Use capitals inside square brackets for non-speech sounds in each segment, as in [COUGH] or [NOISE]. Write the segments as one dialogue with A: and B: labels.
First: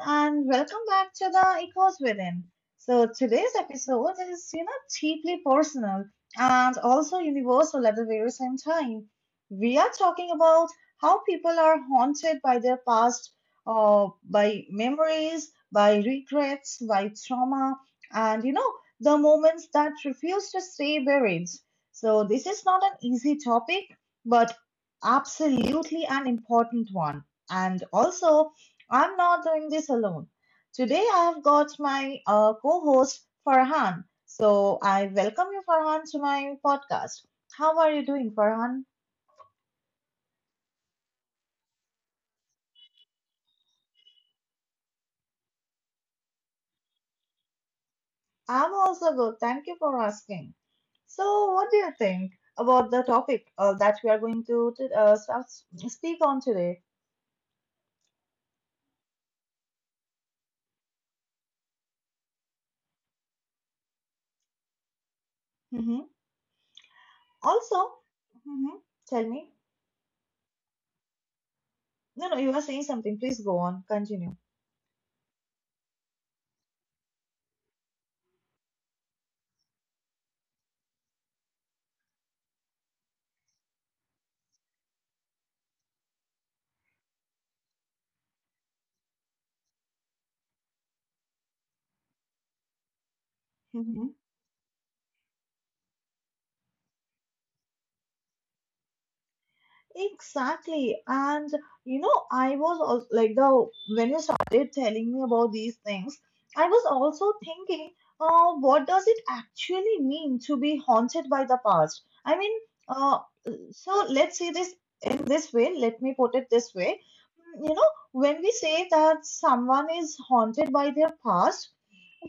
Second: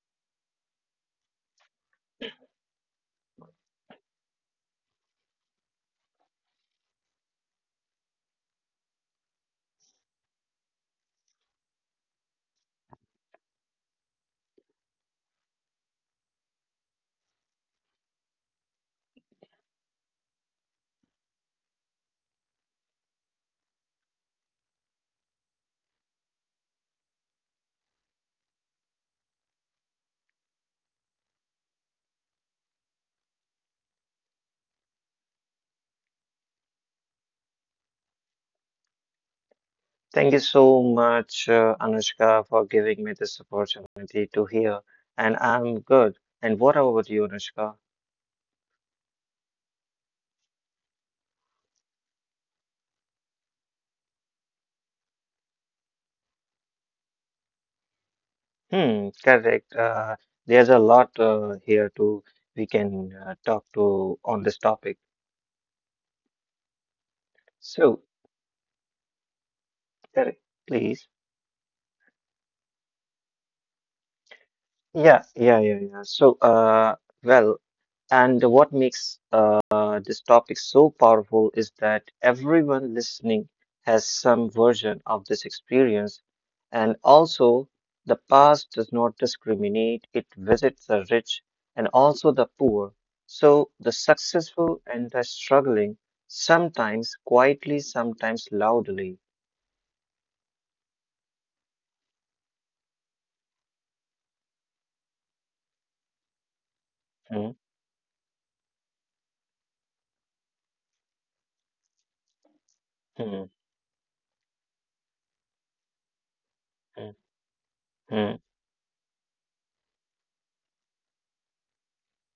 A: and welcome back to the Echoes Within. So, today's episode is, you know, deeply personal and also universal at the very same time. We are talking about how people are haunted by their past, by memories, by regrets, by trauma, and, you know, the moments that refuse to stay buried. So, this is not an easy topic, but absolutely an important one. And also, I'm not doing this alone. Today I have got my co host, Farhan. So I welcome you, Farhan, to my podcast. How are you doing, Farhan?
B: Thank you so much, Anushka, for giving me this opportunity to hear. And I'm good. And what about you, Anushka?
A: I'm also good. Thank you for asking. So, what do you think about the topic that we are going to start, speak on today?
B: Hmm, correct. There's a lot here to we can talk to on this topic.
A: hmm Also,
B: So,
A: hmm tell me.
B: correct, please.
A: No, no, you are saying something. Please go on. Continue.
B: Yeah, yeah, yeah, yeah. So, well. And what makes this topic so powerful is that everyone listening has some version of this experience. And also, the past does not discriminate, it visits the rich and also the poor. So, the successful and the struggling, sometimes quietly, sometimes loudly.
A: Exactly. And you know, I was also, like the when you started telling me about these things, I was also
B: Mm,
A: thinking, what does it actually mean to be haunted by the past? I mean, uh,
B: mm,
A: so let's see this in this way. Let me put it this way.
B: mm,
A: You know,
B: mm,
A: when we say that someone is haunted by their past,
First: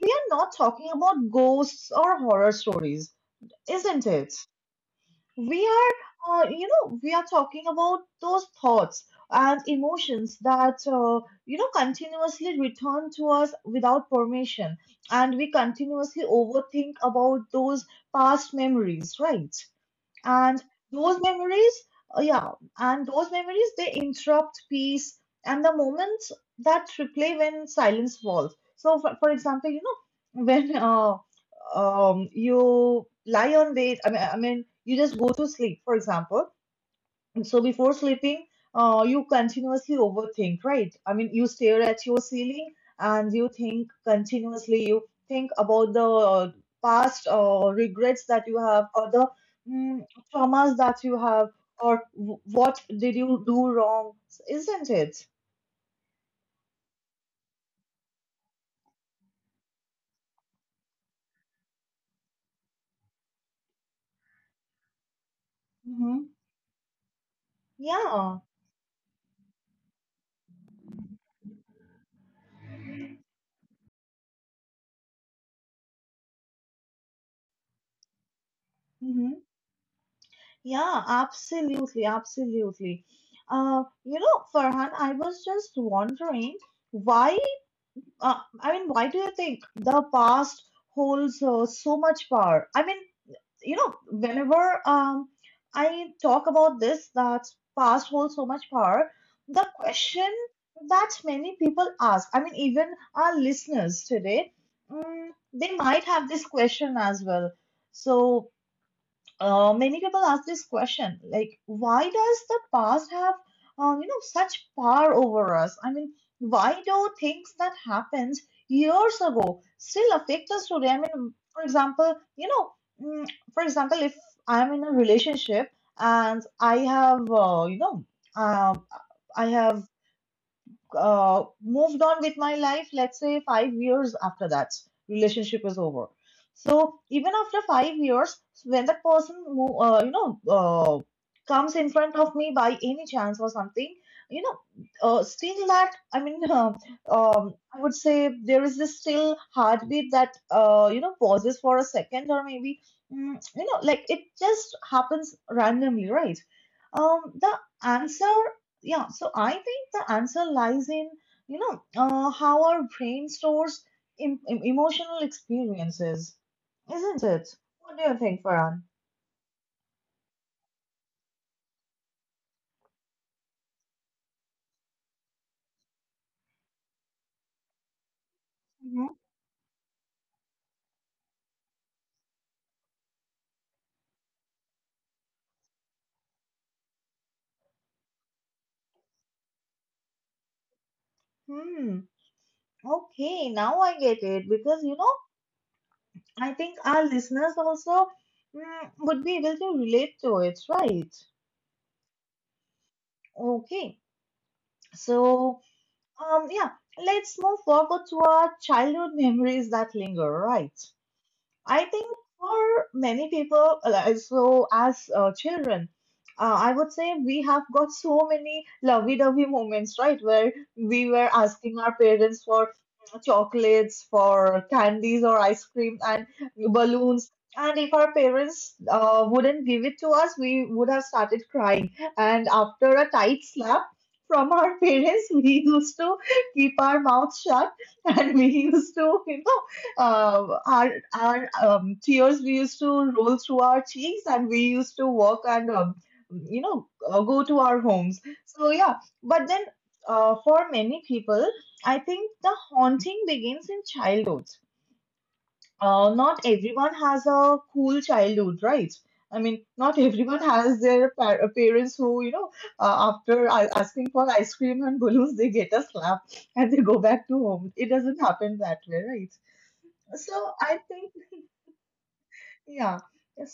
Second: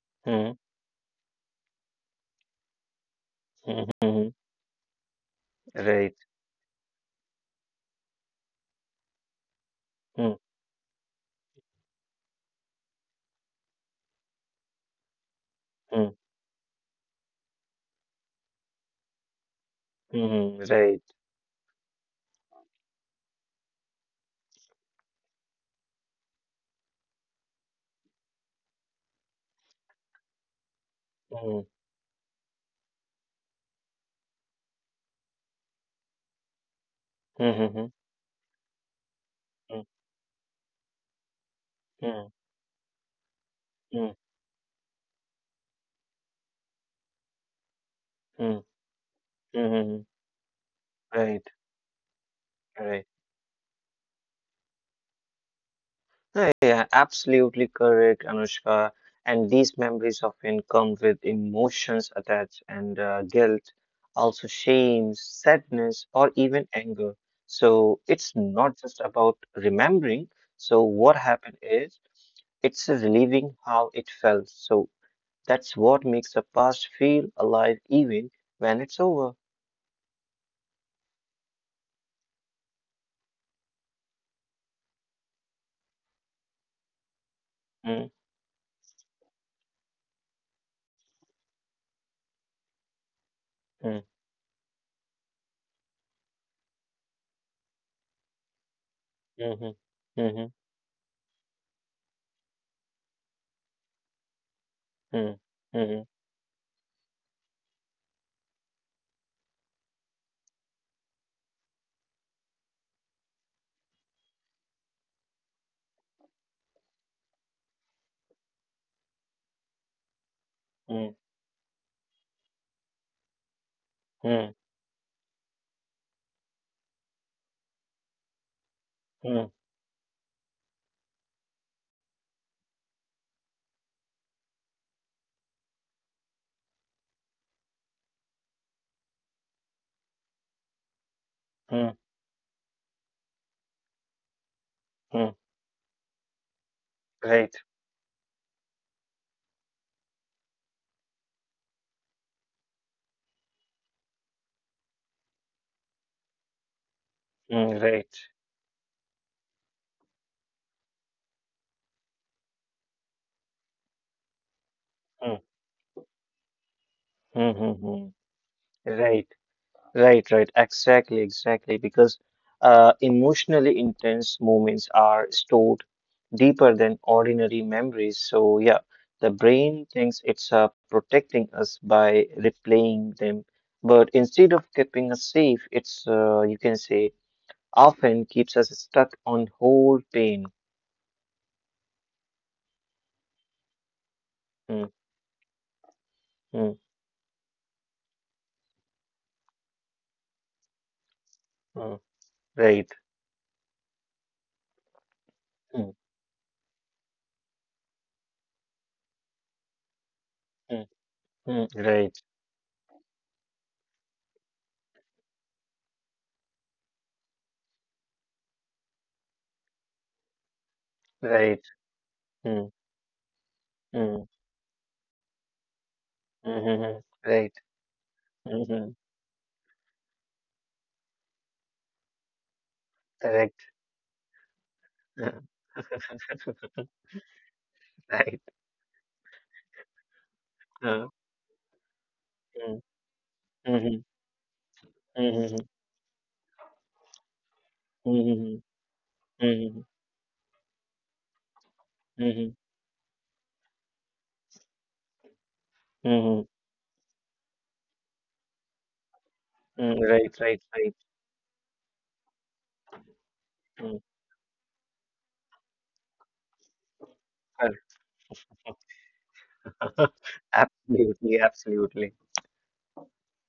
A: we are
B: mm,
A: not talking about ghosts or horror stories,
B: mm,
A: isn't
B: mm,
A: it? We
B: right.
A: are, you know, we are talking about those thoughts and
B: Mm,
A: emotions that, you know, continuously return to us without permission, and we
B: mm,
A: continuously overthink about those past memories, right?
B: mm,
A: And
B: right.
A: those memories, uh, yeah and those memories, they interrupt peace and the moments that replay when silence falls. So for example, you know, [LAUGHS] when
B: Mm,
A: you lie on bed. I mean you just go to sleep, for example, and
B: mm,
A: so before
B: mm,
A: sleeping, you
B: mm,
A: continuously overthink, right? I mean, you stare at your
B: mm.
A: ceiling and you think
B: Mm.
A: continuously. You think about the past regrets that you
B: Mm,
A: have, or the mm,
B: mhm.
A: traumas that you
B: Right,
A: have, or what
B: right.
A: did you do wrong, isn't it?
B: No, yeah, absolutely correct, Anushka. And these memories often come with emotions attached and, guilt, also shame, sadness,
A: hmm
B: or even anger. So it's
A: Yeah.
B: not just about remembering. So what happened is it's relieving how it felt. So that's what makes the past feel alive even when it's
A: hmm
B: over.
A: Yeah, absolutely, absolutely. You know, Farhan, I was just wondering why,
B: Mm,
A: I mean, why do you think the past holds so much power? I mean, you know,
B: mm,
A: whenever I talk about this, that past holds so much power, the
B: mhm,
A: question
B: mhm,
A: that many people ask, I mean, even our listeners today,
B: mm,
A: they might
B: mhm,
A: have this question as well. So, many people ask this question, like why does the past have, you know, such power over us? I mean, why do things that happened years ago still affect us today? I mean, for example, you know, mm, for example, if
B: mm,
A: I'm in a relationship and I have, you know, um, i
B: mm.
A: have uh, moved on with my life, let's say 5 years after that relationship is over. So even after 5 years, when that person, you know, comes in
B: Hmm,
A: front of me by any chance or something, you know,
B: hmm,
A: still that, I mean, [LAUGHS]
B: right.
A: I would say there is this still heartbeat that, you know, pauses for a second, or maybe, you know, like it just happens randomly, right? Um, the
B: Hmm, right.
A: answer, yeah, so I think the answer lies in, you know, how our brain stores emotional
B: Hmm,
A: experiences, isn't it?
B: hmm, hmm,
A: What do
B: hmm,
A: you think, Farhan?
B: right. Right. Right. Exactly. Exactly. Because emotionally intense moments are stored deeper than ordinary memories. So, yeah,
A: Mhm.
B: the brain thinks it's protecting us by replaying them. But instead of keeping us safe, it's, you can say, often keeps us stuck on whole pain.
A: Hmm. Okay, now I get it
B: Hmm,
A: because, you know, I
B: hmm,
A: think our listeners also, would be able to relate to it, right?
B: hmm, right.
A: Okay, so,
B: Hmm,
A: yeah, let's move forward to our childhood [LAUGHS] memories that linger, right?
B: hmm, hmm,
A: I think
B: right.
A: for many people, so as children, I would say we have got so many lovey-dovey moments, right? Where we were
B: Right.
A: asking our parents for chocolates,
B: Mm,
A: for candies or ice cream and
B: mhm,
A: balloons.
B: right.
A: And if our parents
B: Mhm,
A: wouldn't give it to us, we would have started crying. And after a tight
B: correct.
A: slap from our parents, [LAUGHS]
B: uh,
A: we used to keep our mouths shut, and we
B: Right.
A: used to, you know, uh, our
B: uh,
A: our tears we used
B: mm,
A: to roll through our
B: mhm,
A: cheeks, and we used to walk and,
B: mhm,
A: you know, go to our homes.
B: mhm,
A: So yeah, but then,
B: mhm,
A: for many people, I think the
B: mhm,
A: haunting begins in childhood. Not
B: mhm,
A: everyone has a cool childhood, right? I mean, not
B: mm,
A: [LAUGHS]
B: right.
A: everyone
B: Right.
A: has
B: Right.
A: their parents who, you know, after
B: Mm,
A: asking for ice cream and balloons, they get a slap and they go back to home.
B: uh,
A: It doesn't happen that way, right?
B: [LAUGHS]
A: So I think,
B: Absolutely. Absolutely.
A: yeah.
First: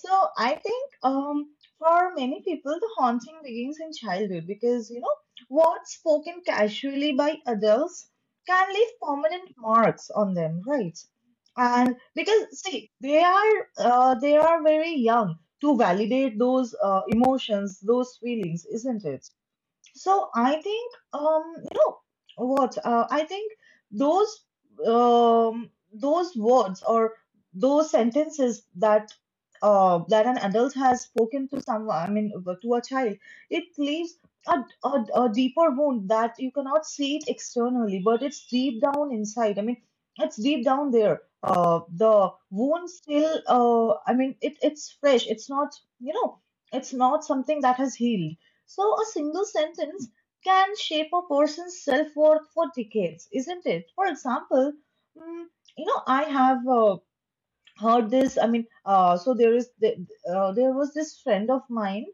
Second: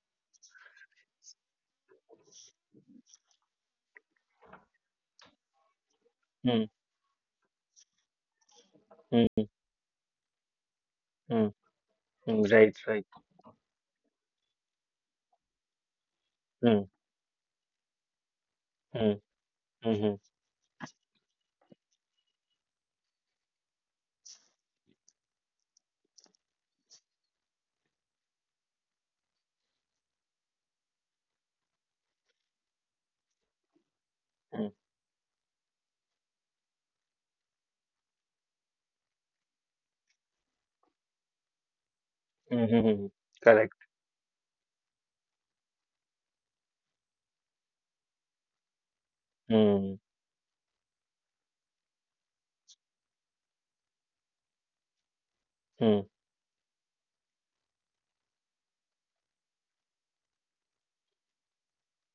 A: So I think, for many people, the haunting begins in childhood because, you know, words spoken
B: Mm,
A: casually by adults can leave
B: mm,
A: permanent marks on them, right?
B: mm,
A: And
B: mm,
A: because
B: right.
A: see,
B: Right.
A: they are, they are very young to validate those
B: Mm,
A: emotions, those feelings, isn't
B: mm,
A: it?
B: mhm,
A: So I think, you know what, I think those, those words or those sentences that an adult has spoken to someone, I mean, to a child, it leaves a,
B: mm,
A: a deeper wound that you cannot see it externally, but it's deep down inside. I mean, it's deep down there, the wound
B: mhm,
A: still,
B: correct.
A: I mean, it's fresh, it's not, you know, it's not something that has healed. So, a single
B: Mm,
A: sentence can shape a person's self worth for decades, isn't it? For example, mm, you know,
B: mm,
A: I have, heard this. I mean, so there is there was this friend of mine.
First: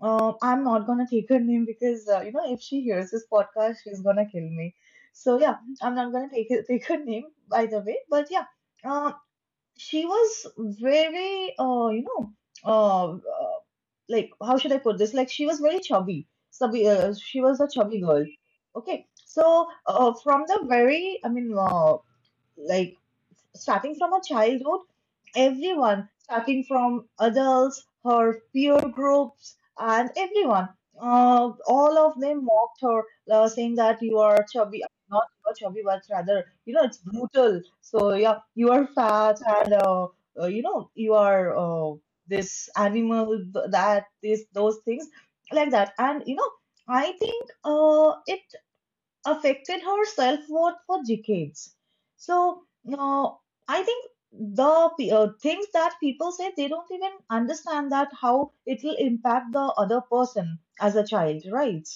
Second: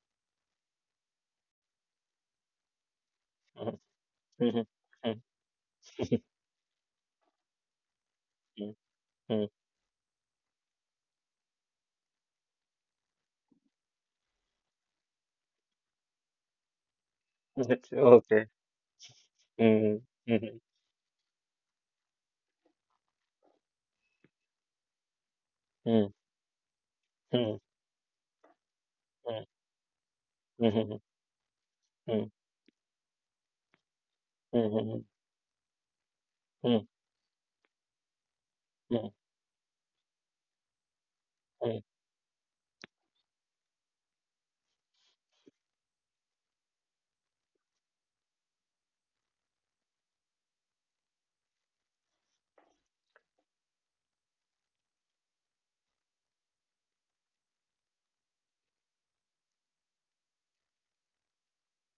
A: I'm not gonna take her [LAUGHS] name because, you know, if she hears this podcast,
B: mm,
A: she's gonna kill
B: mhm,
A: me.
B: mm,
A: So yeah, I'm not
B: [LAUGHS]
A: gonna [LAUGHS] take her name, by the way. But yeah,
B: mm,
A: uh, she was very, you know. Uh, uh, like how should I put this? Like she was very chubby. So we, she was a
B: [LAUGHS]
A: chubby girl.
B: okay.
A: Okay. So
B: Mm,
A: from
B: mhm,
A: the very, I mean, like starting from a childhood, everyone,
B: mm,
A: starting from
B: mm,
A: adults, her peer
B: mm,
A: groups, and everyone,
B: mhm,
A: all of
B: mm,
A: them mocked her, saying that you are chubby,
B: mhm,
A: not you are chubby, but rather, you
B: mm,
A: know, it's brutal. So, yeah, you are
B: mm.
A: fat, and you know, you are,
B: Mm,
A: this animal, that, this, those things like that. And, you know, I think it affected her self worth for decades. So, uh, I think the things that people say, they don't even understand that how it will impact the other person as a child, right?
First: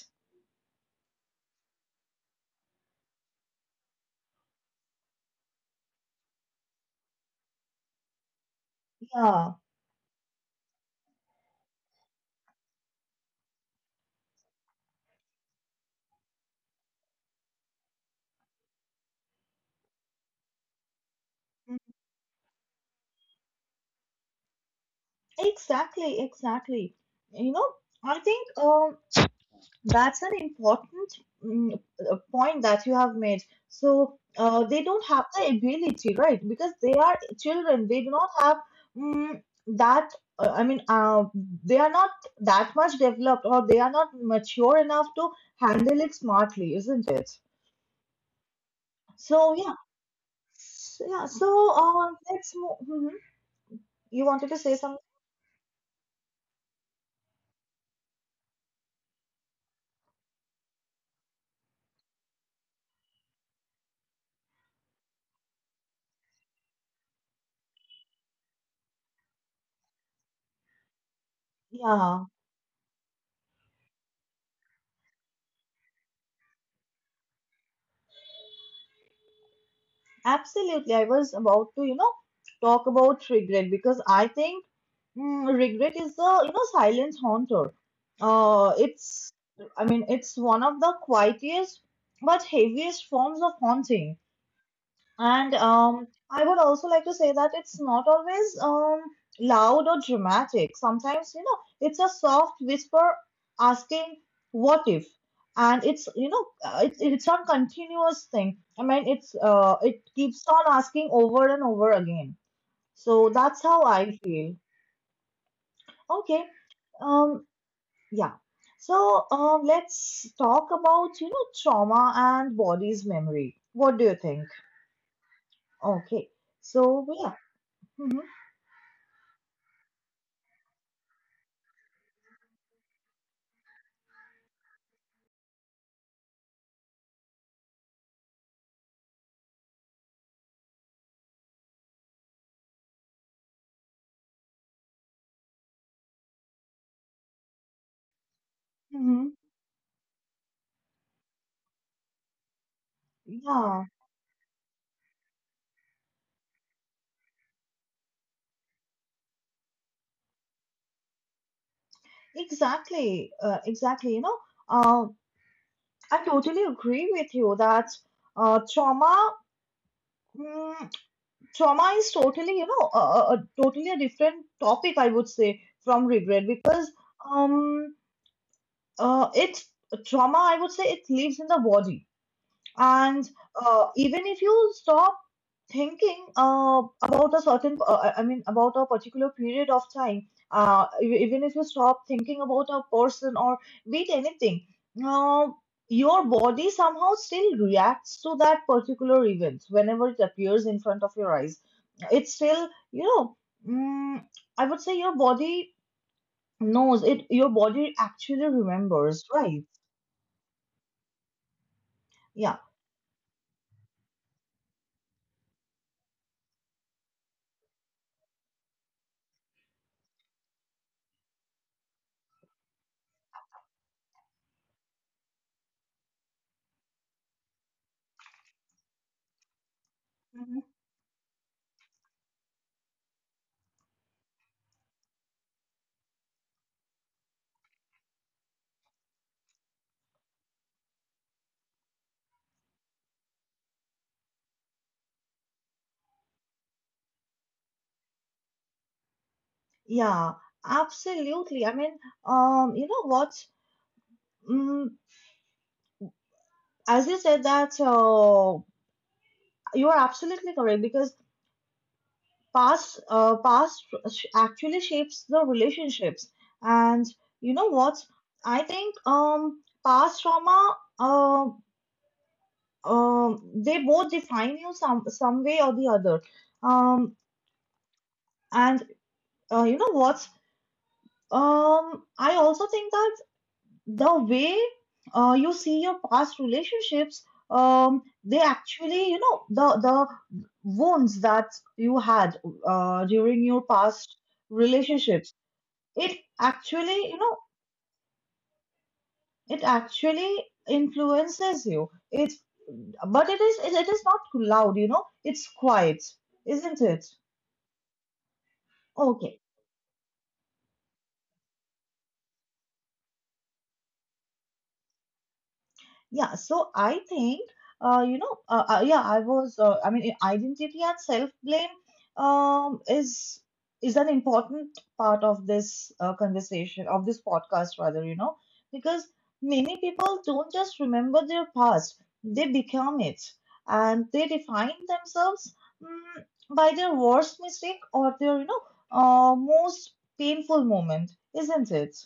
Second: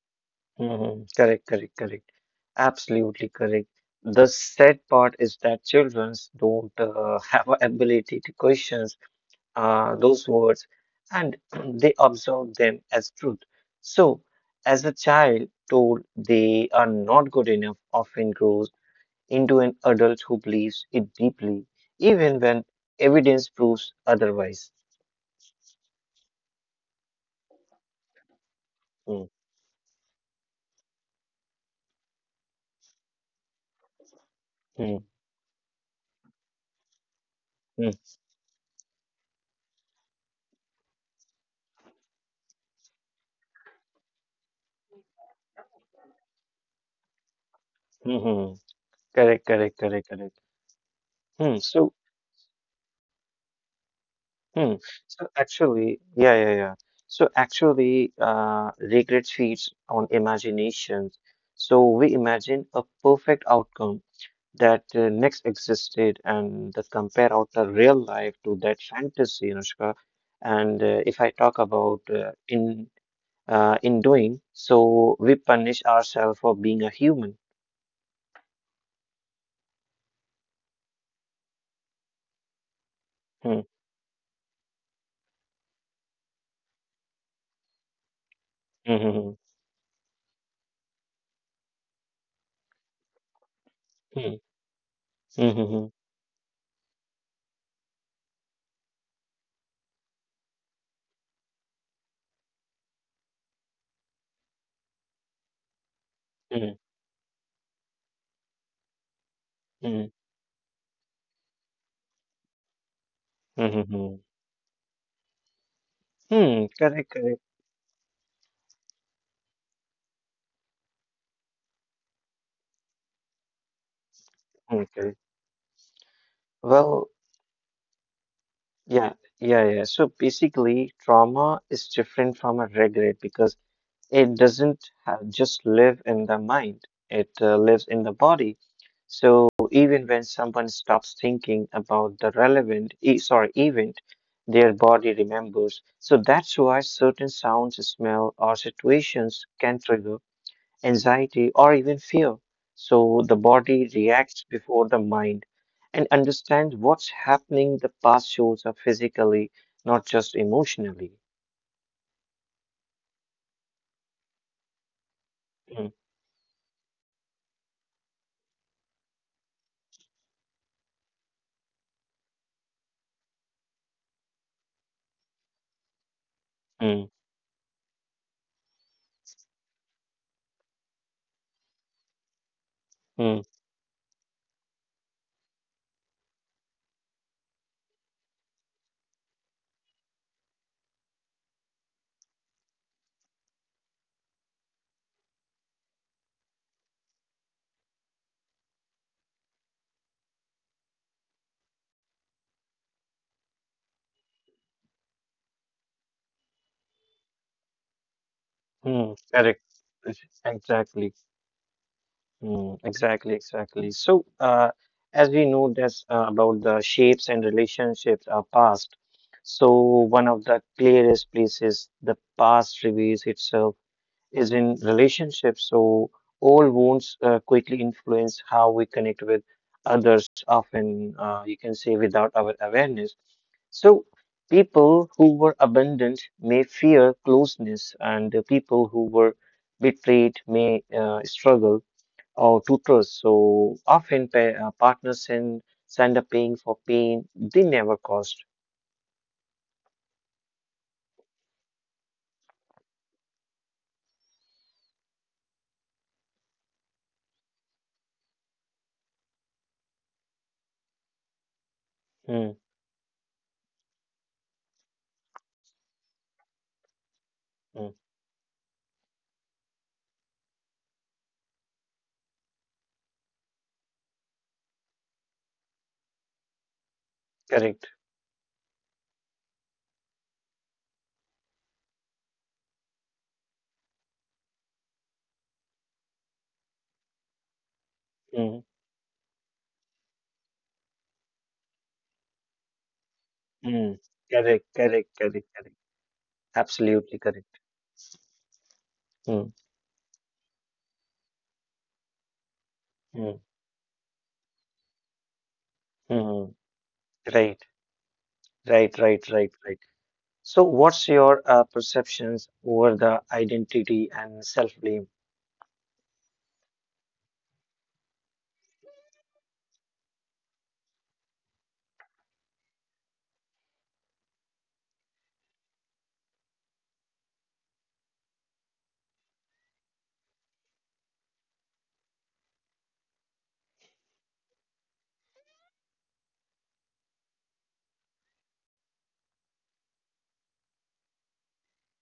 B: mhm. Correct, correct, correct. Absolutely correct. The sad part is that children don't [LAUGHS] have a ability to question
A: Yeah.
B: those words, and [CLEARS THROAT] they absorb them as truth. So, as a child told they are not good enough, often grows into an adult who believes it deeply, even when evidence proves otherwise.
A: Exactly, exactly. You know, I think,
B: Mm,
A: that's an important mm, point that you have made. So they don't
B: mm,
A: have the ability, right? Because they are children.
B: mm,
A: They do not have mm, that. I mean, they are not that much developed, or they are not mature enough to handle it smartly, isn't it?
B: mhm. Correct,
A: So yeah,
B: correct, correct, correct.
A: Yeah. So
B: Hmm. So,
A: let's move. You wanted to
B: hmm.
A: say something?
B: So actually, yeah, yeah, yeah. So actually, regret feeds on imaginations. So we imagine a perfect outcome that next existed and that compare out the real life to that fantasy, Anushka. And if I talk about
A: Yeah.
B: in doing, so we punish ourselves for being a human.
A: Absolutely. I was about to, you know, talk about
B: Hmm.
A: regret because I think, regret is the, you know, silent haunter. Uh, it's,
B: Hmm.
A: I mean, it's one of the quietest but heaviest forms of haunting.
B: Hmm.
A: And
B: Hmm.
A: I would also like to say that it's not always, loud or dramatic. Sometimes, you know, it's a soft whisper asking, "What if?" And it's, you know,
B: Hmm. Hmm.
A: it's a continuous thing. I mean, it's, it
B: Hmm.
A: keeps on asking over and over again. So that's
B: Hmm. Hmm.
A: how
B: Hmm. Hmm.
A: I
B: Hmm.
A: feel. Okay.
B: Hmm, correct.
A: Um.
B: Correct.
A: Yeah. So, let's talk about, you know, trauma and body's memory. What do you think?
B: Hmm. Correct.
A: Okay. So
B: Well,
A: yeah. Mhm.
B: yeah, yeah, yeah. So basically, trauma is different from a regret because it doesn't ha just live in the mind, it lives in the body. So even when someone stops thinking about the event, their body remembers. So that's why certain sounds, smell, or
A: Mm-hmm.
B: situations can trigger anxiety, or even fear. So the
A: Yeah,
B: body reacts before the mind and understands what's happening. The past shows up physically, not just emotionally.
A: exactly. Exactly. You know, uh,
B: Mm,
A: I totally agree with you that, trauma, mm, trauma is totally, you know, a totally a different topic, I would say, from regret because,
B: mm,
A: um, it trauma, I would say, it lives in the body. And
B: mm,
A: even if you stop thinking about a certain, I mean, about a particular period of time, even if you stop thinking about a person or be it anything, uh, your body somehow still reacts to that particular event whenever it appears in front of your eyes. It's still, you know, mm, I would say your body knows it, your body actually
B: mm.
A: remembers,
B: Correct.
A: right?
B: Exactly.
A: Yeah.
B: Mm, exactly. Exactly. So, as we know, that's about the shapes and relationships are past. So, one of the clearest places the past reveals itself is in relationships. So old wounds quickly influence how we connect with others, often you can say without our awareness. So people who were abandoned may fear closeness, and the people who were betrayed may struggle or to trust. So often partners send a paying for pain they never caused.
A: Yeah, absolutely. I mean, you know what? Mm, as you said that, you are absolutely correct because
B: Hmm,
A: past, actually shapes the relationships. And you know
B: hmm,
A: what? I think, past trauma, they both define you some way or the other. Um,
B: correct.
A: and you know what? I also think that. The way you see your past relationships, they
B: Hmm,
A: actually, you know, the wounds that you had during your
B: hmm,
A: past
B: correct. Correct.
A: relationships,
B: Correct. Correct.
A: it actually, you
B: Absolutely
A: know,
B: correct. Hmm.
A: it actually influences you. It's But it
B: Mm,
A: is it is not loud, you know, it's quiet,
B: mm.
A: isn't it?
B: Right, right, right,
A: Okay.
B: right, right. So, what's your perceptions over the identity and self-blame?
A: Yeah, so I think, you know, yeah, I was, I mean, identity and self-blame um, is is an important part of this conversation, of this podcast, rather, you know, because many people don't just remember their past; they become it, and they define themselves, mm, by their worst mistake or their, you know, most painful moment, isn't it?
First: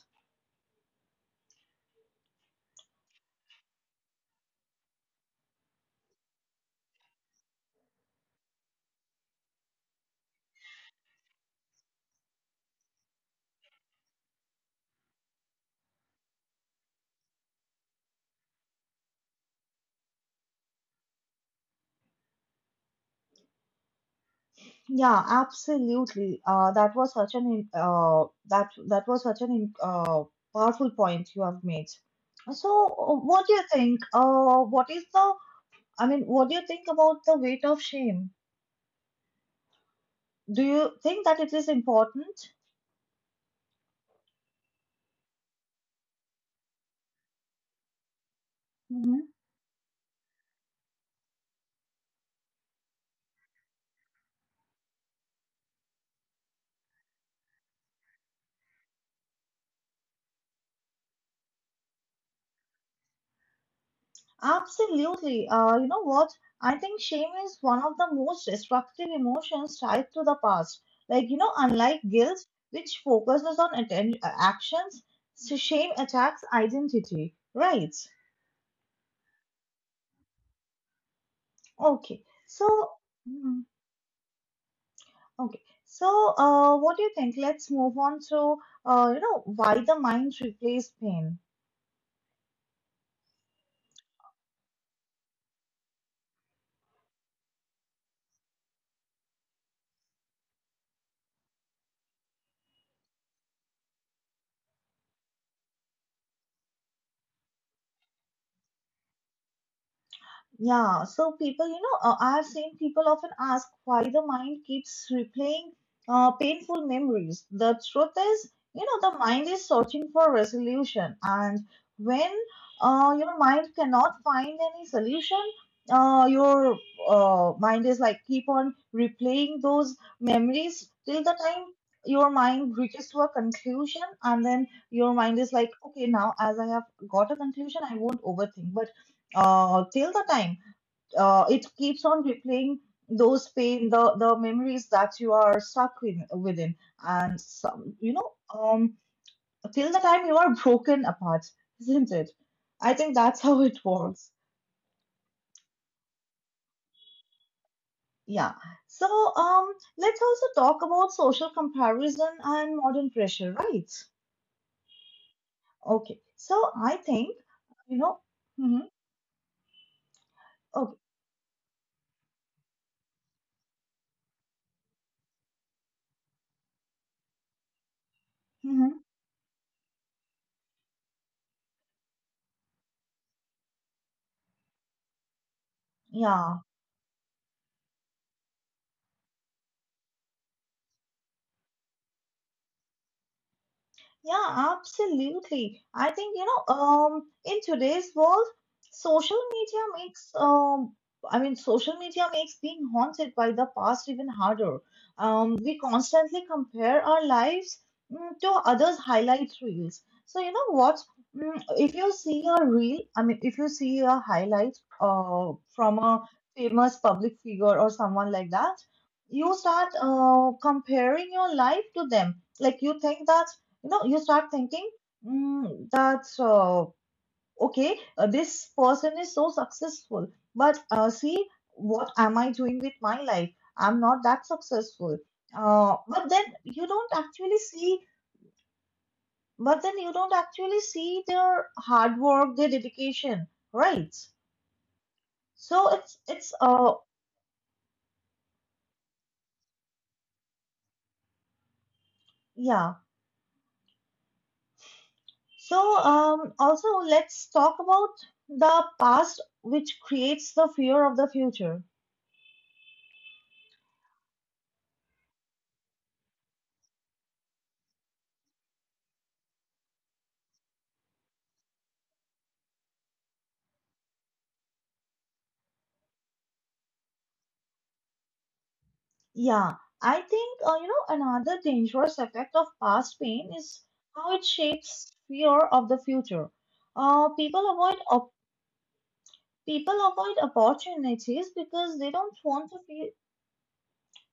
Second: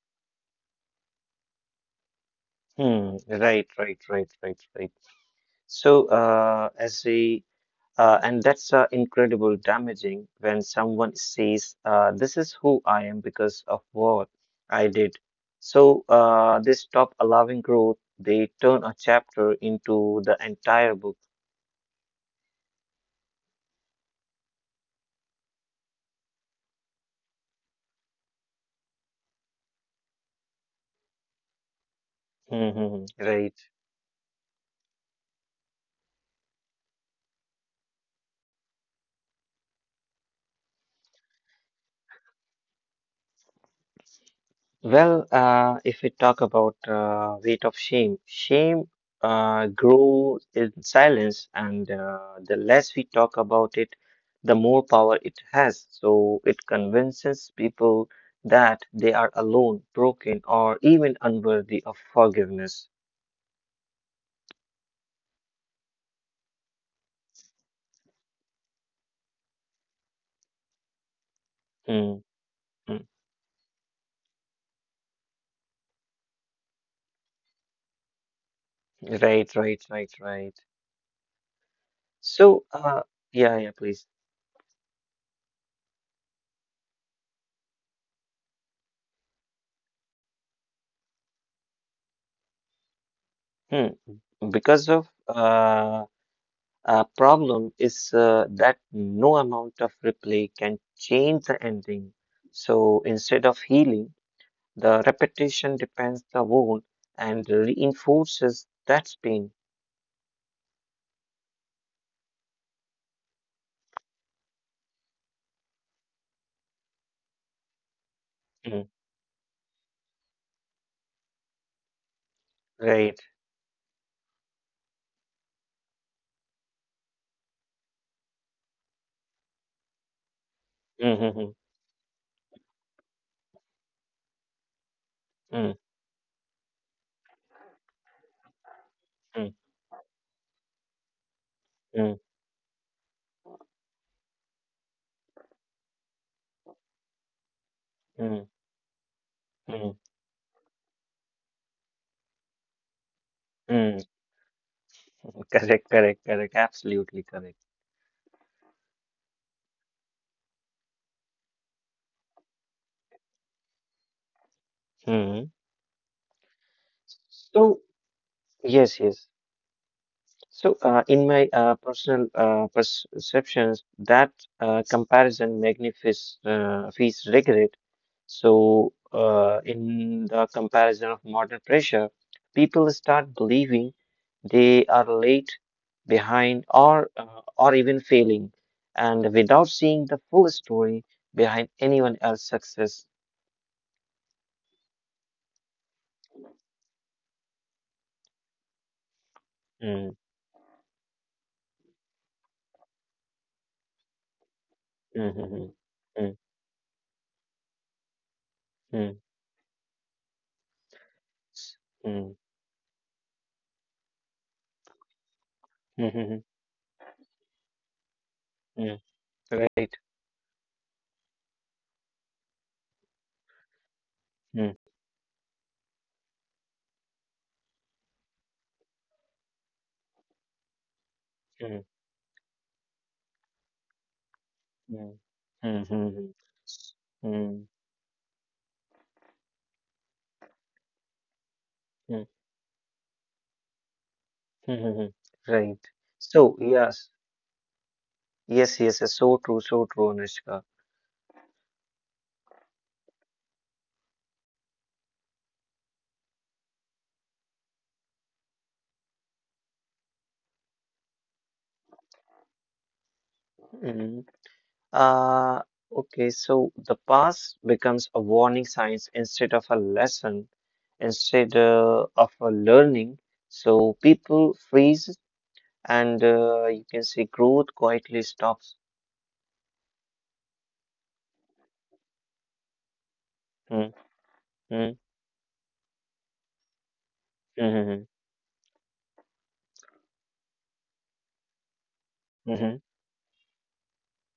B: Hmm. Right, right, right, right, right. So, as we and that's incredible damaging when someone says, "This is who I am because of what I did." So, they stop allowing growth. They turn a chapter into the entire book.
A: Yeah, absolutely. That was such an im- that that was such an im- powerful point you have made. So,
B: Mm-hmm.
A: what do
B: Right.
A: you think? What is the? I mean, what do you think about the weight of shame? Do you think that it is important?
B: Well, if we talk about weight of shame, shame
A: Hmm.
B: grows in silence, and the less we talk about it, the more power it has. So it convinces people that they are alone, broken, or even unworthy of forgiveness.
A: Absolutely. You know what? I think shame is one of the most destructive emotions tied to the past. Like, you know, unlike
B: Mm,
A: guilt, which
B: mm.
A: focuses on actions, so shame attacks identity, right?
B: Right, right, right, right.
A: Okay. So,
B: So, yeah,
A: mm,
B: yeah, please.
A: okay. So, what do you think? Let's move on to, you know, why the mind replaced pain.
B: Hmm. Because of Problem is that no amount of replay can change the ending. So instead of healing, the repetition depends the wound and reinforces that pain.
A: Yeah, so people, you know, I have seen people often ask why the mind keeps replaying painful memories. The truth is,
B: Mm,
A: you know, the mind is searching for resolution, and when
B: right.
A: uh, your mind cannot find any solution, your mind is like keep on replaying those memories till the
B: Mm-hmm.
A: time your mind reaches to a conclusion, and then your mind is
B: Mm,
A: like, okay, now as I have got a conclusion, I won't overthink. But
B: mm,
A: till the time it
B: mm,
A: keeps on replaying those pain, the memories that you are stuck in, within, and some, you know,
B: mm,
A: um
B: mm,
A: till the time you are broken apart, isn't it? I think that's [LAUGHS] how it
B: mm.
A: works.
B: Correct, correct, correct. Absolutely correct.
A: Yeah, so um let's also talk about social comparison and modern pressure, right?
B: Hmm.
A: Okay, so I think,
B: So,
A: you know. Hmm.
B: yes, yes. So,
A: Okay.
B: in my personal perceptions, that comparison magnifies fees regret.
A: Hmm.
B: So, in the comparison of modern pressure, people start believing they are late,
A: Yeah.
B: behind, or even failing, and without seeing the full story behind anyone else's success.
A: Yeah, absolutely. I think, you know, in today's world, social media
B: Mm,
A: makes, um, I mean, social media makes being haunted by the past even harder.
B: mm, mm,
A: We
B: mm,
A: constantly compare our lives, to others'
B: mm,
A: highlight reels. So, you know what? Mm, if you
B: mm,
A: see a reel, I mean, if you see a highlight from
B: mm,
A: a
B: mm,
A: famous public figure or someone like that,
B: mm, mm,
A: you start
B: right.
A: comparing your life to them. Like, you think that, you know, you start
B: Mm,
A: thinking, mm, that okay, this person is so successful, but see,
B: mm.
A: what am I doing with my life? I'm not that successful.
B: Mm, mm,
A: uh, but
B: mm,
A: then you don't actually
B: mm,
A: see but then you don't actually see their hard
B: mm, mm, mm.
A: work, their dedication, right?
B: Mm, mm. Right.
A: So it's it's
B: So,
A: uh
B: yes, yes, yes, yes, so true, Anushka.
A: yeah. So also let's talk about the past which creates the fear of the future.
B: Mm. Uh, okay, so the past becomes a warning signs instead of a lesson, instead of a learning. So people freeze and, you can see growth quietly stops.
A: Yeah, I think, you know, another dangerous effect of past pain is
B: Mm,
A: how it
B: mm,
A: shapes fear of the future. Uh, people avoid
B: mm,
A: op- People avoid opportunities because
B: mm, mm,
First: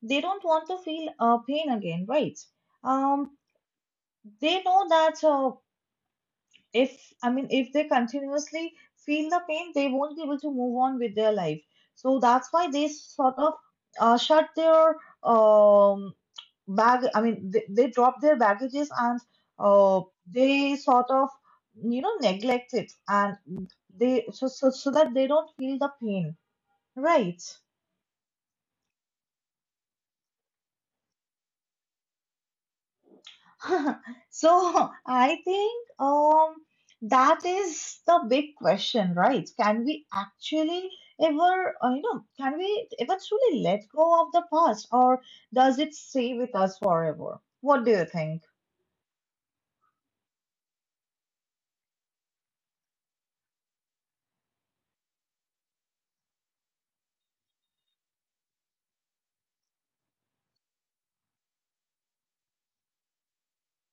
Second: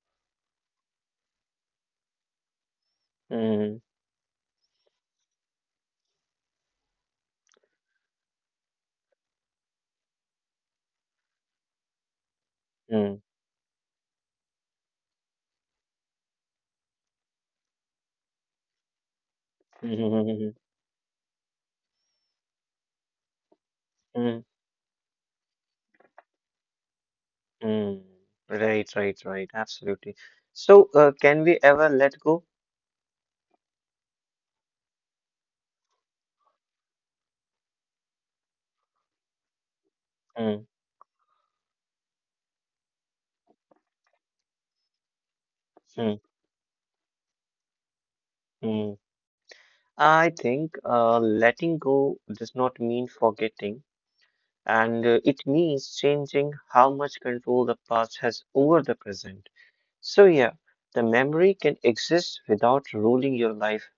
A: they don't want to feel pain again, right? Um,
B: mm,
A: they know that, if I mean, if they continuously feel the pain, they won't be able to move on with their life. So that's why they
B: mm,
A: sort of shut their um, bag. I mean, they dropped their baggages and
B: mm,
A: uh,
B: mm, mm,
A: they sort of, you know, neglect it, and they,
B: mm,
A: so that they don't feel the pain, right?
B: mm, right, right, right. Absolutely. So, can we ever let go?
A: [LAUGHS] So I think, that is the big question, right? Can we
B: Mm,
A: actually ever, can we ever truly let go of the past, or does it
B: mm,
A: stay with us forever? What do you think?
B: mm. I think letting go does not mean forgetting, and it means changing how much control the past has over the present. So, yeah, the memory can exist without ruling your life.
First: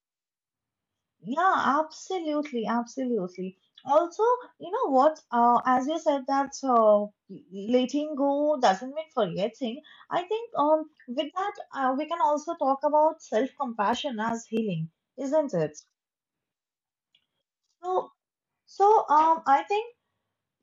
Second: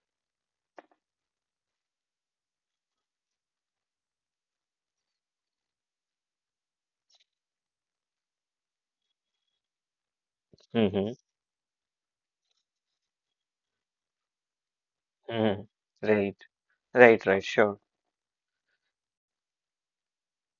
A: Yeah, absolutely, absolutely. Also, you know what? As you said that, letting go doesn't mean forgetting. I think,
B: Hmm.
A: with that, we can also talk about self-compassion as healing, isn't
B: Hmm.
A: it?
B: Right, right, right, sure.
A: So, so I think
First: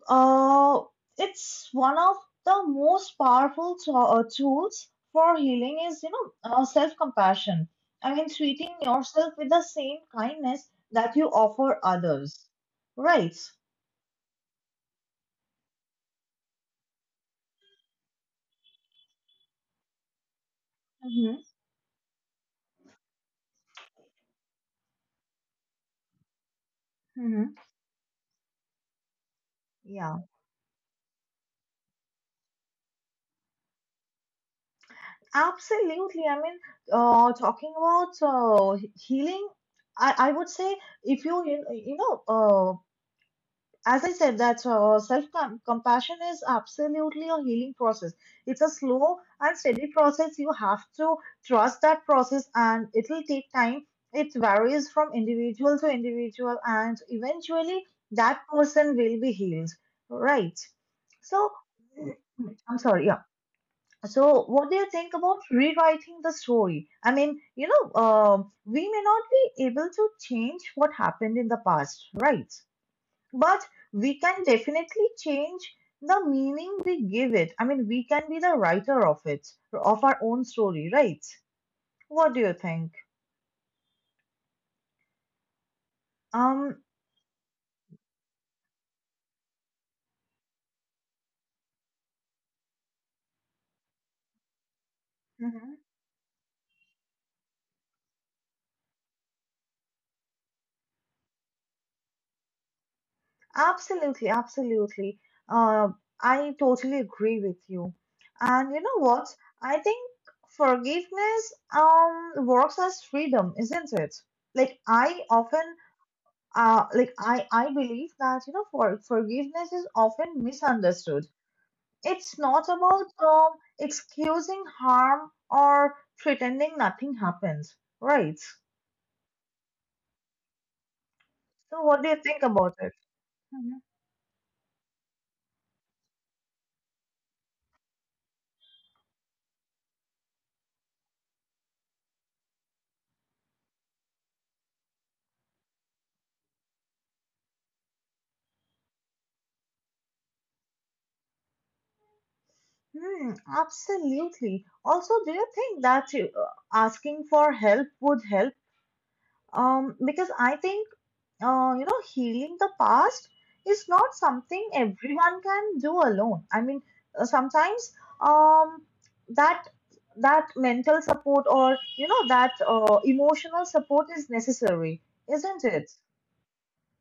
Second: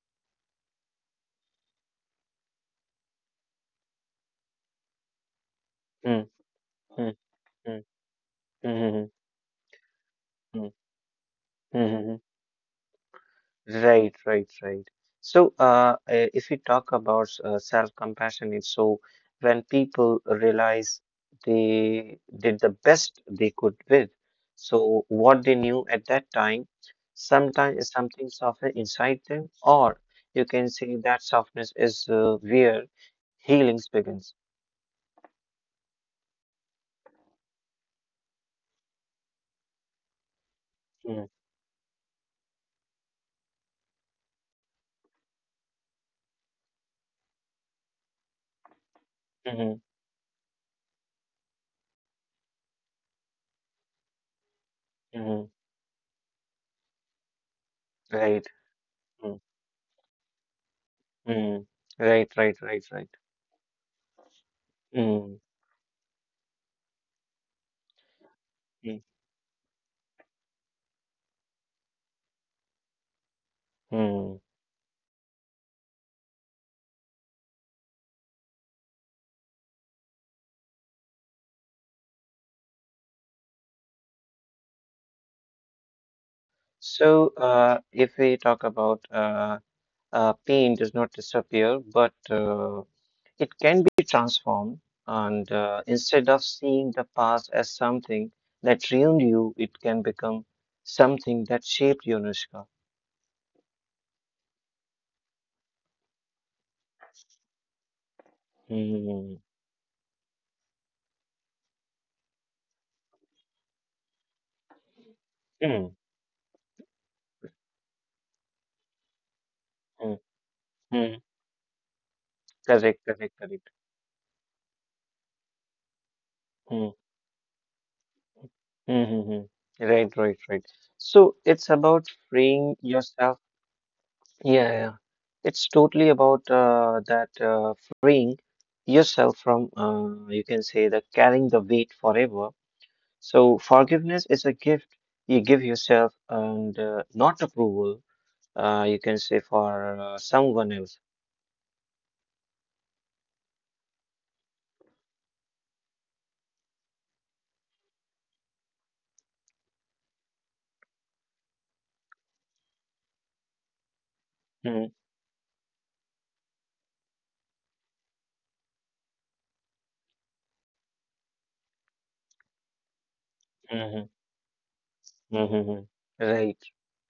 A: uh, it's one of the most powerful tools for healing is, you
B: Mm,
A: know,
B: mm,
A: self-compassion.
B: mm,
A: I mean, treating
B: mm,
A: yourself with the same kindness
B: mm,
A: that you offer
B: mm, mm.
A: others, right?
B: Right, right, right. So, if we talk about self-compassion, it's so when people realize
A: Mm-hmm.
B: they did the best they could with, so what they knew at that time,
A: Mm-hmm.
B: sometimes something softer inside them, or
A: Yeah,
B: you can say that softness is where healing begins.
A: absolutely. I mean, talking about healing, I would say, if
B: Mm,
A: you, you, you know, as I said, that self compassion is absolutely a healing process. It's a slow and
B: mm,
A: steady process. You have to trust that process, and it will take time. It varies from
B: mm,
A: individual to individual, and eventually that
B: right,
A: person will be
B: mm,
A: healed. Right. So,
B: mm, right, right,
A: I'm
B: right,
A: sorry.
B: right.
A: Yeah. So, what do you think about
B: Mm,
A: rewriting the story? I mean, you know, we
B: mm,
A: may not be able to change what happened in the past, right? But we
B: mm.
A: can definitely change the meaning we give it. I mean, we can be the writer of it, of our own story, right? What do you think? Um,
B: So, if we talk about pain does not disappear, but it can be transformed. And
A: hmm.
B: instead of seeing the past as something that ruined you, it can become something that shaped you, Anushka.
A: Absolutely, absolutely. Uh, I totally agree with you. And you know what?
B: Hmm.
A: I think forgiveness works as freedom, isn't it? Like I often
B: Hmm.
A: like I believe that, you know, forgiveness is
B: Hmm.
A: often
B: Hmm.
A: misunderstood. It's not
B: Correct,
A: about,
B: correct, correct.
A: excusing harm or pretending
B: Hmm.
A: nothing happened, right?
B: Hmm. Hmm. Hmm. Right, right, right. So it's
A: So, what
B: about
A: do you think about
B: freeing
A: it?
B: yourself.
A: Mhm.
B: Yeah, yeah. It's totally about that freeing yourself from, you can say, the carrying the weight forever. So forgiveness is a gift you give yourself, and, not approval. You can say for someone else.
A: Hmm, absolutely. Also, do you think that you, asking for help would help? Because I think, you know, healing the past is not something
B: Mm-hmm.
A: everyone can do alone. I mean, sometimes um, that that mental support, or, you know, that emotional support is necessary, isn't
B: Hmm.
A: it?
B: Right,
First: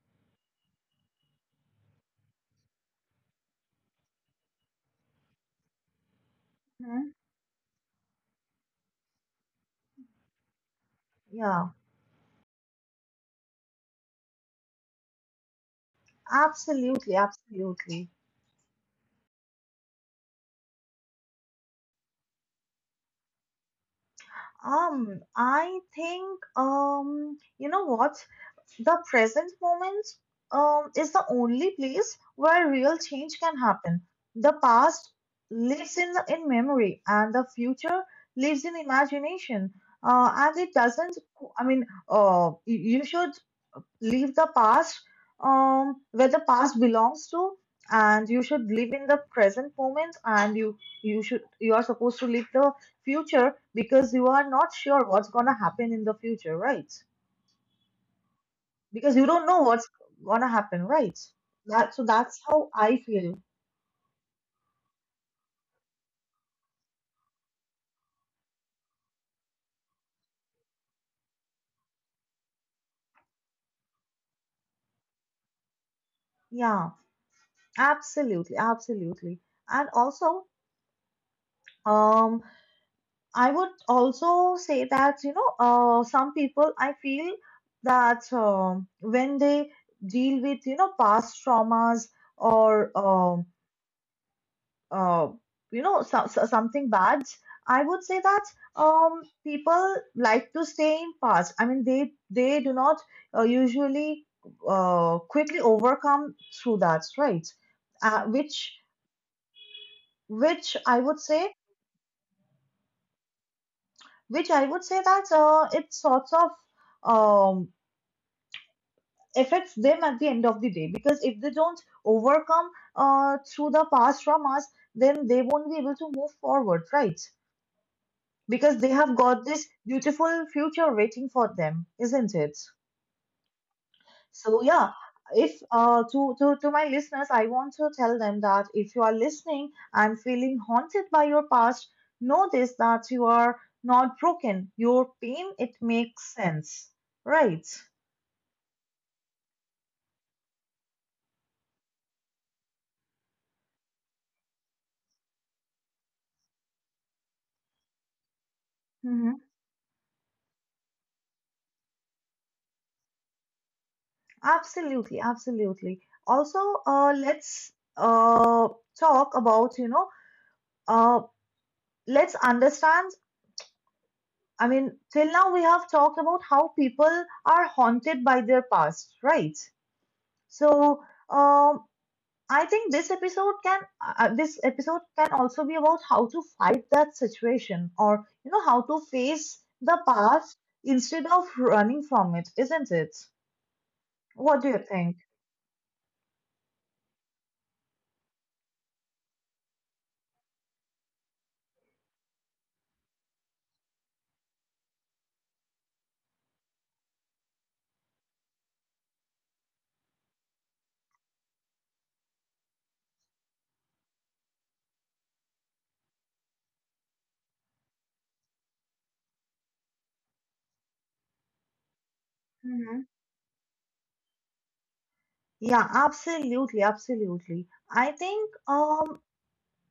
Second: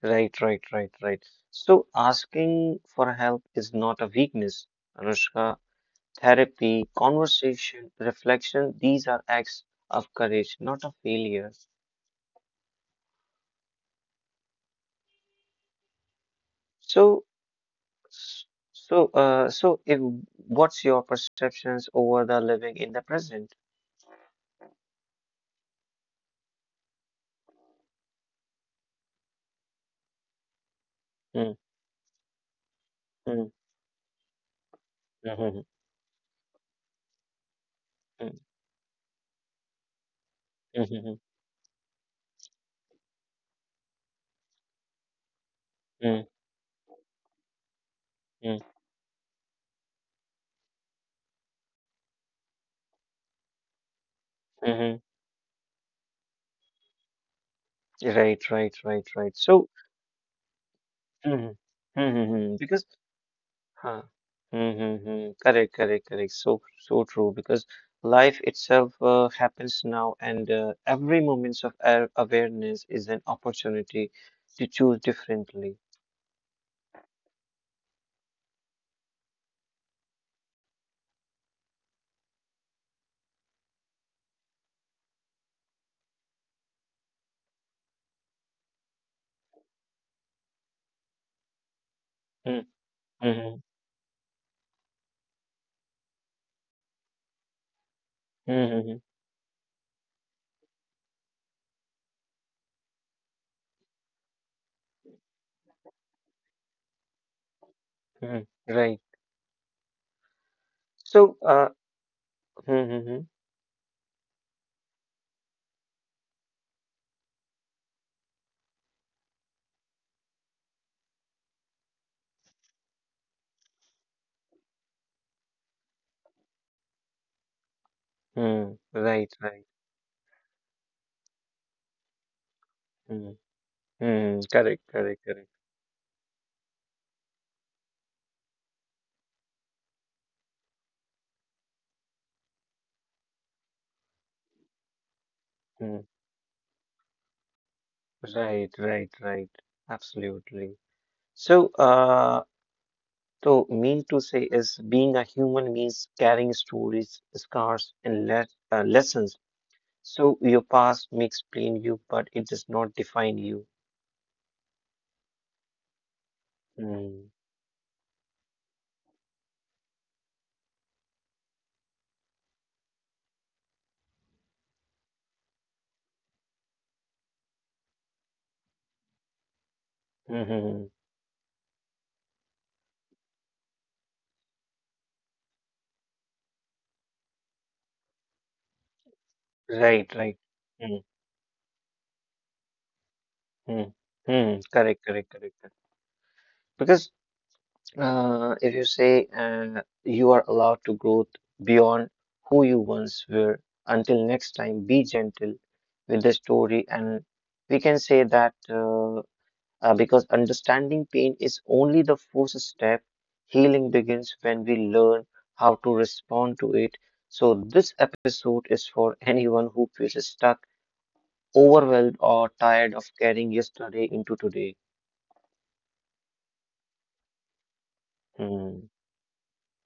B: right, right, right, right. So asking for help is not a weakness, Anushka. Therapy,
A: Mhm.
B: conversation, reflection, these are acts of courage, not of failure.
A: Yeah, absolutely,
B: So,
A: absolutely.
B: s- if what's your perceptions over the living in the present?
A: I think, you know what? The present moment is the
B: Mm,
A: only place where real change
B: mm,
A: can happen. The past
B: mhm,
A: lives in memory, and the future
B: mm,
A: lives in imagination. And it doesn't,
B: mhm,
A: I mean, you, you should leave the past
B: mm,
A: where the past belongs to, and you
B: mm,
A: should live in the present moment, and you should, you are supposed to live the future because you are not
B: mhm.
A: sure what's gonna happen in the future, right?
B: Right, right, right,
A: Because you
B: right.
A: don't know
B: So,
A: what's gonna happen, right?
B: mhm,
A: That, so
B: mhm,
A: that's
B: mhm.
A: how
B: Because.
A: I feel.
B: Huh. Mm-hmm. Correct, correct, correct. So, so true because life itself happens now, and every moment of awareness is an opportunity to choose differently.
A: Yeah, absolutely, absolutely. And also, um, I would also say that, you know, some people I feel that, when they deal with, you know, past traumas
B: Mm-hmm.
A: or,
B: Mm-hmm.
A: uh, you know, something bad, I would say that,
B: Mm-hmm.
A: people like to stay in past. I mean, they do not usually quickly overcome through that, right? Uh,
B: Mm-hmm.
A: which
B: Right.
A: which I would
B: So,
A: say,
B: mm-hmm.
A: which I would say that, it sorts of um, affects them at the end of the day, because if they don't overcome through the past traumas, then they won't be able to move forward, right?
B: Mm.
A: Because they have
B: Right,
A: got
B: right.
A: this beautiful future waiting for them, isn't it?
B: Mm. Mm.
A: So
B: Correct,
A: yeah,
B: correct, correct.
A: if, to my listeners, I want to tell them that if you are listening and feeling haunted by your past, know this that you are not broken. Your pain, it
B: Mm.
A: makes sense, right?
B: Right, right, right. Absolutely. So, mean to say is being a human means carrying stories, scars, and
A: Mm-hmm.
B: lessons. So, your past may explain you, but it does not define you.
A: Absolutely, absolutely. Also,
B: Mm.
A: let's uh, talk about, you know, uh, let's understand, I mean, till now we have talked about how people are haunted by their past, right?
B: Mm-hmm.
A: So, um, I think this episode can, this episode can also be about how to fight that situation, or, you know, how to face the
B: Right, right.
A: past
B: Mm,
A: instead of running from it, isn't it?
B: mm, mm.
A: What do you
B: Correct,
A: think?
B: correct, correct. Correct. Because if you say you are allowed to grow beyond who you once were, until next time, be gentle with the story, and we can say that, because understanding pain is only the first step. Healing begins when we learn how to respond to it. So, this episode is for anyone who feels stuck, overwhelmed, or tired
A: Mm-hmm.
B: of carrying yesterday into today.
A: Yeah, absolutely, absolutely. I think,
B: Hmm,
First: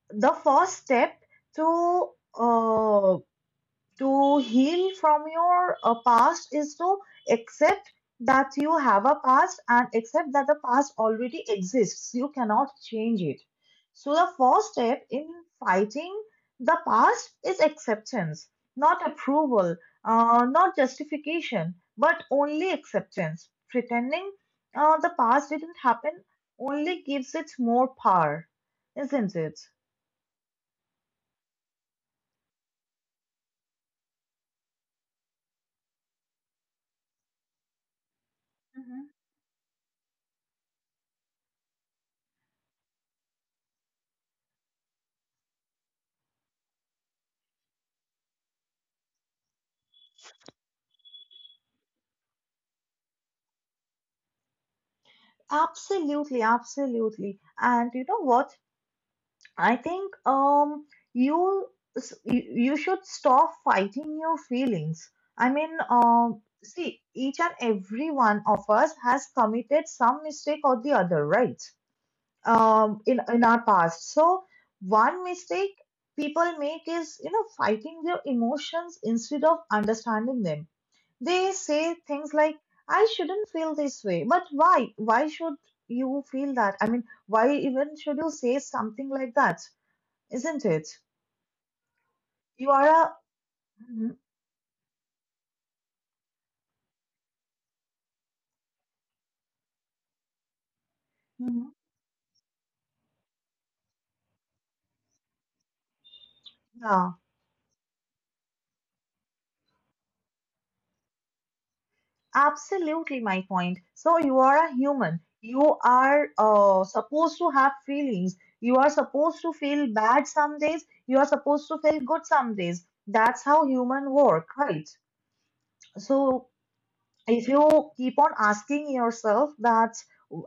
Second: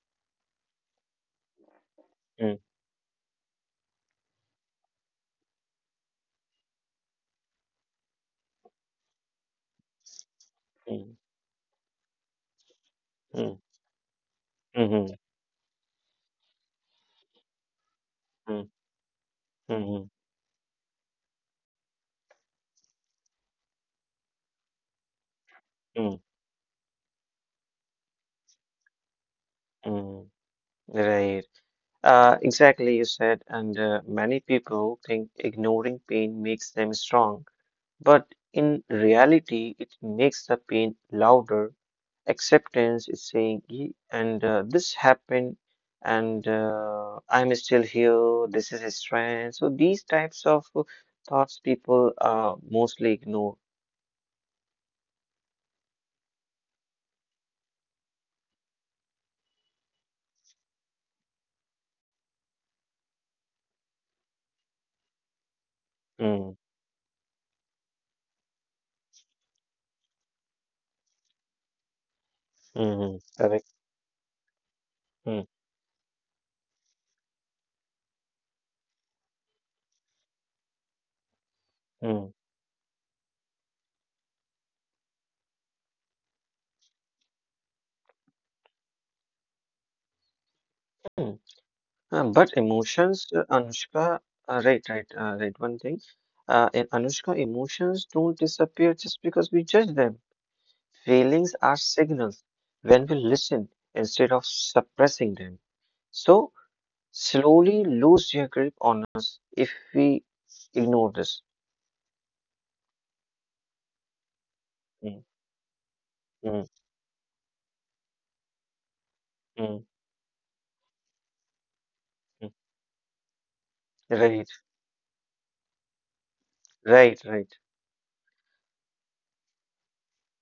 A: the first step to
B: hmm,
A: uh to heal from your past is to accept that you have a past, and accept that the past
B: hmm,
A: already exists. You cannot change it.
B: hmm,
A: So, the first step
B: hmm,
A: in fighting the past is acceptance,
B: hmm,
A: not
B: hmm,
A: approval,
B: hmm,
A: not justification, but only acceptance. Pretending the past didn't
B: hmm.
A: happen only gives it more power, isn't it?
B: Hmm. Right. Exactly, you said, and many people think ignoring pain makes them strong, but in
A: Hmm.
B: reality, it makes the pain louder. Acceptance is saying, And this happened and I'm still here." This is his strength. So these types of thoughts people mostly ignore.
A: Absolutely, absolutely. And you know what? I think, you, you, you should stop fighting your feelings. I mean,
B: Mm,
A: see, each and every one of us has committed some mistake or the other, right?
B: mm,
A: In our
B: correct.
A: past. So one
B: Mm,
A: mistake people make is, you know, fighting their emotions instead of understanding them. They say things
B: mm,
A: like, "I shouldn't feel this way," but why? Why should you feel that? I mean, why even should you say something like that? Isn't it?
B: mm. But
A: You are
B: emotions,
A: a
B: Anushka,
A: Mhm,
B: right one thing, in anushka emotions don't disappear just because we judge them. Feelings
A: mhm.
B: are signals when we listen instead of suppressing them, so
A: Yeah,
B: slowly lose their grip on us if we ignore this.
A: absolutely my point. So you are a human.
B: Mm,
A: You are
B: mm,
A: supposed to have feelings. You are supposed to feel
B: mm,
A: bad some days. You are supposed to feel good
B: mm.
A: some days. That's how human work,
B: Right,
A: right? So
B: right,
A: if
B: right.
A: you keep on asking yourself that,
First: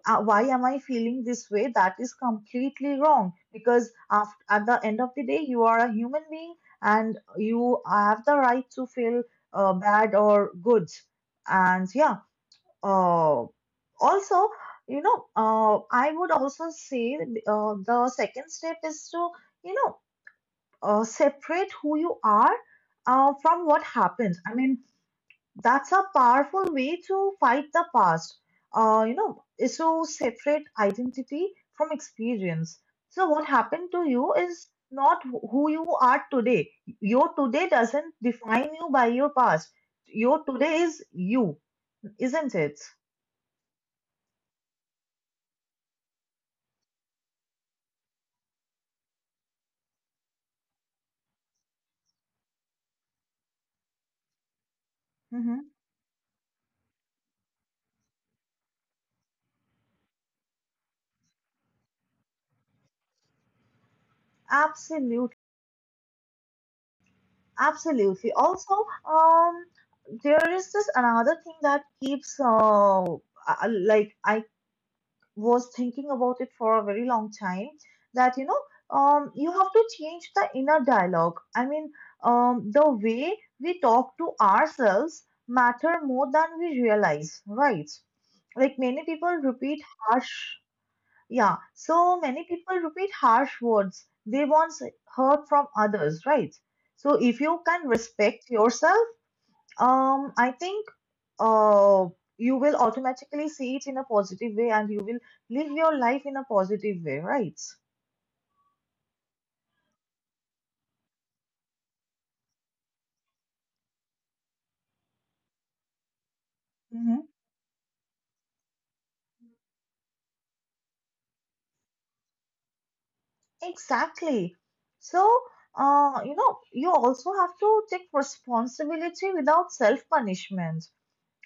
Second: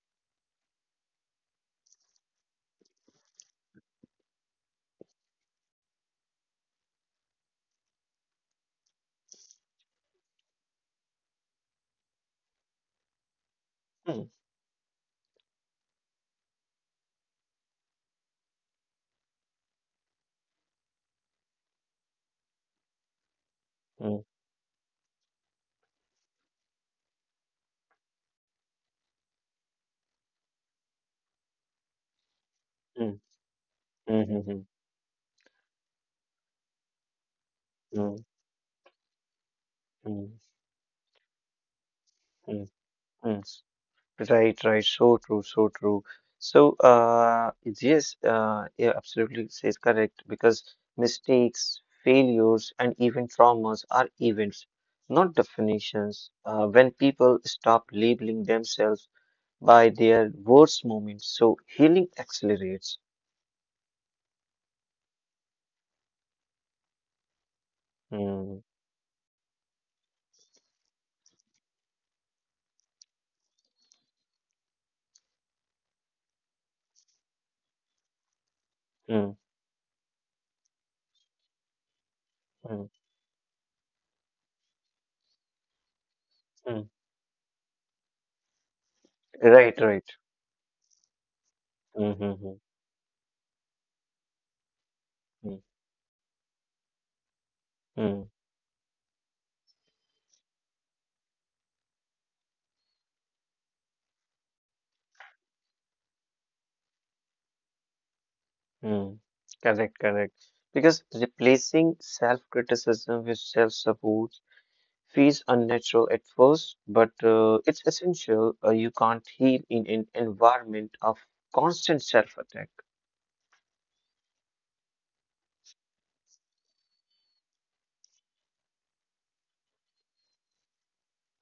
A: why am I feeling this way, that is completely wrong because af at the end of the day, you are a human being and you have the right to feel bad or good. And yeah, uh,
B: Mm,
A: also, you know, I would also say the second step is to, you know, separate who you are from what
B: mm,
A: happened. I mean, that's a powerful way to fight the past. You know, is to separate identity from experience.
B: mm,
A: So what happened to you
B: mm, mm,
A: is not who you are today. Your today
B: mm,
A: doesn't define you by your past.
B: mm, mm,
A: Your today is you, isn't
B: mm,
A: it?
B: mm. Right, right. So true, so true. So, yes, yeah, absolutely says correct because mistakes, failures, and even traumas are events, not
A: Mm-hmm.
B: definitions. When people stop labeling themselves by their worst moments, so healing accelerates.
A: Absolutely, absolutely.
B: Mm,
A: Also, there is this another thing that keeps like, I was thinking about it for a very long time that, you know,
B: mm,
A: you have to change the inner dialogue. I mean, the
B: mm,
A: way we talk to ourselves matter more than we
B: mm.
A: realize, right? Like, many people repeat
B: Right, right.
A: harsh, yeah, so many
B: Mm-hmm.
A: people repeat harsh words they once heard
B: Mm, mm,
A: from others, right? So if you can
B: mm.
A: respect yourself, I think uh, you will automatically see it in a positive way, and you will live your life in a positive way, right?
B: Mm, mm. Correct, correct. Because replacing self-criticism with self-support feels unnatural at first, but,
A: Mm-hmm.
B: it's essential. You can't heal in an environment of constant self-attack.
A: Exactly. So, you know, you also have to take responsibility without self-punishment.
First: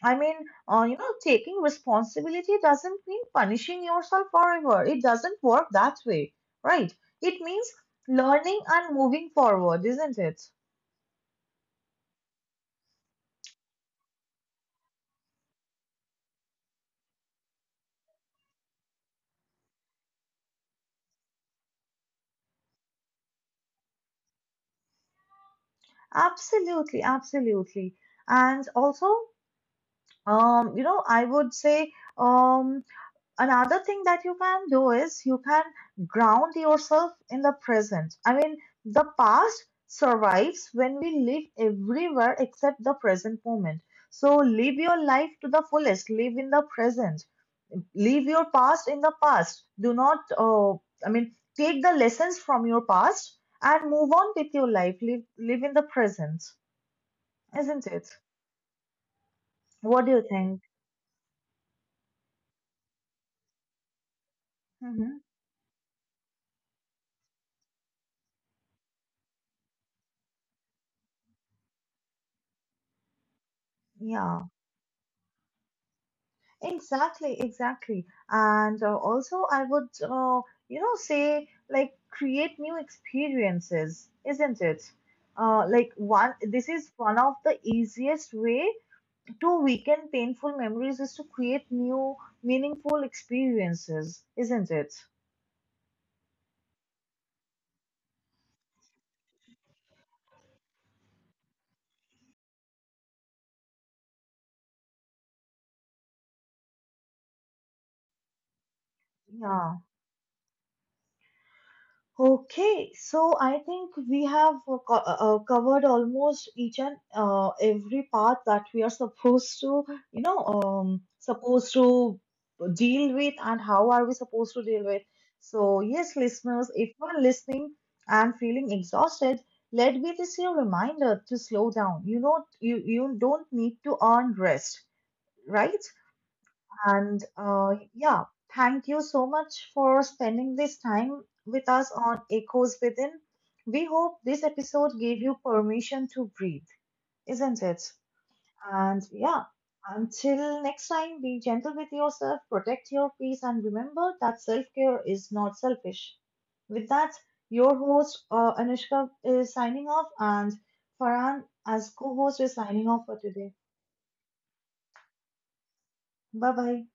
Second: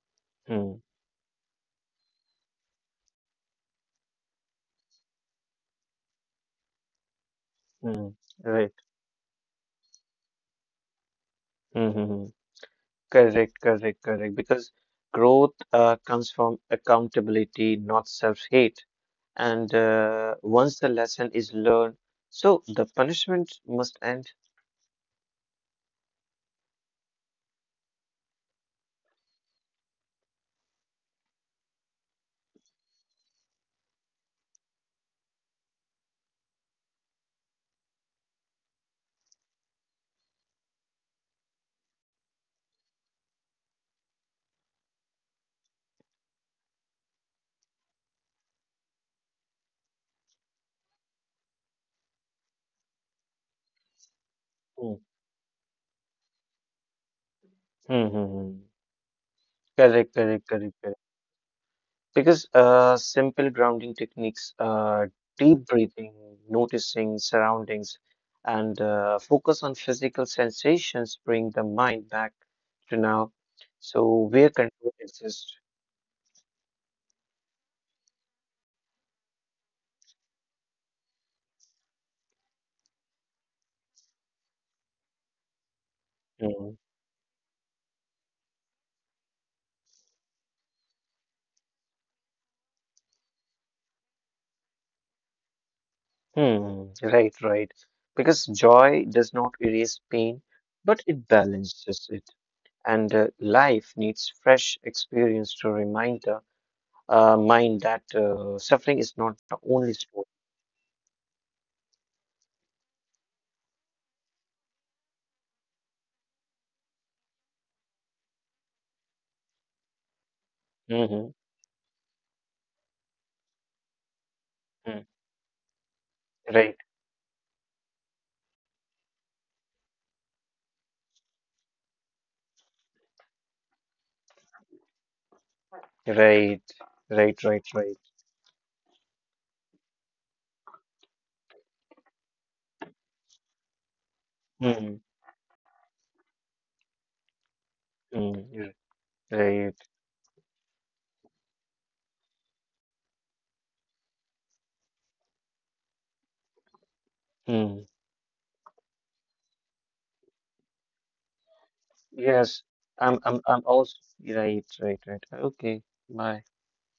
A: I mean,
B: Mm,
A: you know, taking responsibility doesn't mean punishing yourself forever. It doesn't work that way, right? It means
B: mm.
A: learning
B: Right.
A: and moving forward, isn't it?
B: Mm-hmm. Correct, correct, correct. Because growth comes from accountability, not self-hate. And once the lesson is learned, so the punishment must end.
A: Absolutely, absolutely. And also, you know, I would say, um, another thing that you can do is you can ground yourself in the present. I mean, the past survives when we live everywhere except the present moment. So live your life to the fullest, live in the present, leave your past in the past. Do not, I mean, take the lessons from your past and move on with your
B: Hmm.
A: life. Live, live in the present, isn't
B: Hmm,
A: it?
B: hmm, hmm.
A: What do
B: Correct,
A: you
B: correct,
A: think?
B: correct, correct. Because simple grounding techniques,
A: Hmm.
B: deep breathing, noticing surroundings, and focus on physical sensations bring the mind back to now. So
A: Yeah,
B: where control exists.
A: exactly, exactly. And also, I would, you know, say, like, create new experiences, isn't it? This
B: Hmm.
A: is one of the easiest way to weaken painful memories is to create new meaningful experiences, isn't it?
B: Hmm, right, right. Because joy does not erase pain, but it balances it. And life needs fresh experience to remind the, mind that suffering is not the
A: Yeah.
B: only story.
A: Okay, so I think we have covered almost each and every part that we are supposed to, you know,
B: Mm-hmm.
A: supposed to deal with, and how are we supposed to deal with. So, yes, listeners,
B: Right,
A: if you're listening and feeling exhausted, let me just your reminder to slow down. You know, you don't need to earn rest, right?
B: right,
A: And
B: right, right, right.
A: yeah, thank you so much for spending this time with us on Echoes Within. We hope this episode
B: Mm-hmm.
A: gave you permission to breathe, isn't it?
B: Mm,
A: And yeah,
B: right.
A: until next time, be gentle with yourself, protect your peace, and remember that self care is not selfish. With that, your
B: Mm.
A: host Anushka is signing off, and Farhan as co host is
B: Yes,
A: signing off
B: I'm,
A: for
B: I'm,
A: today.
B: I'm also right, right, right. Okay, bye.
A: Bye bye.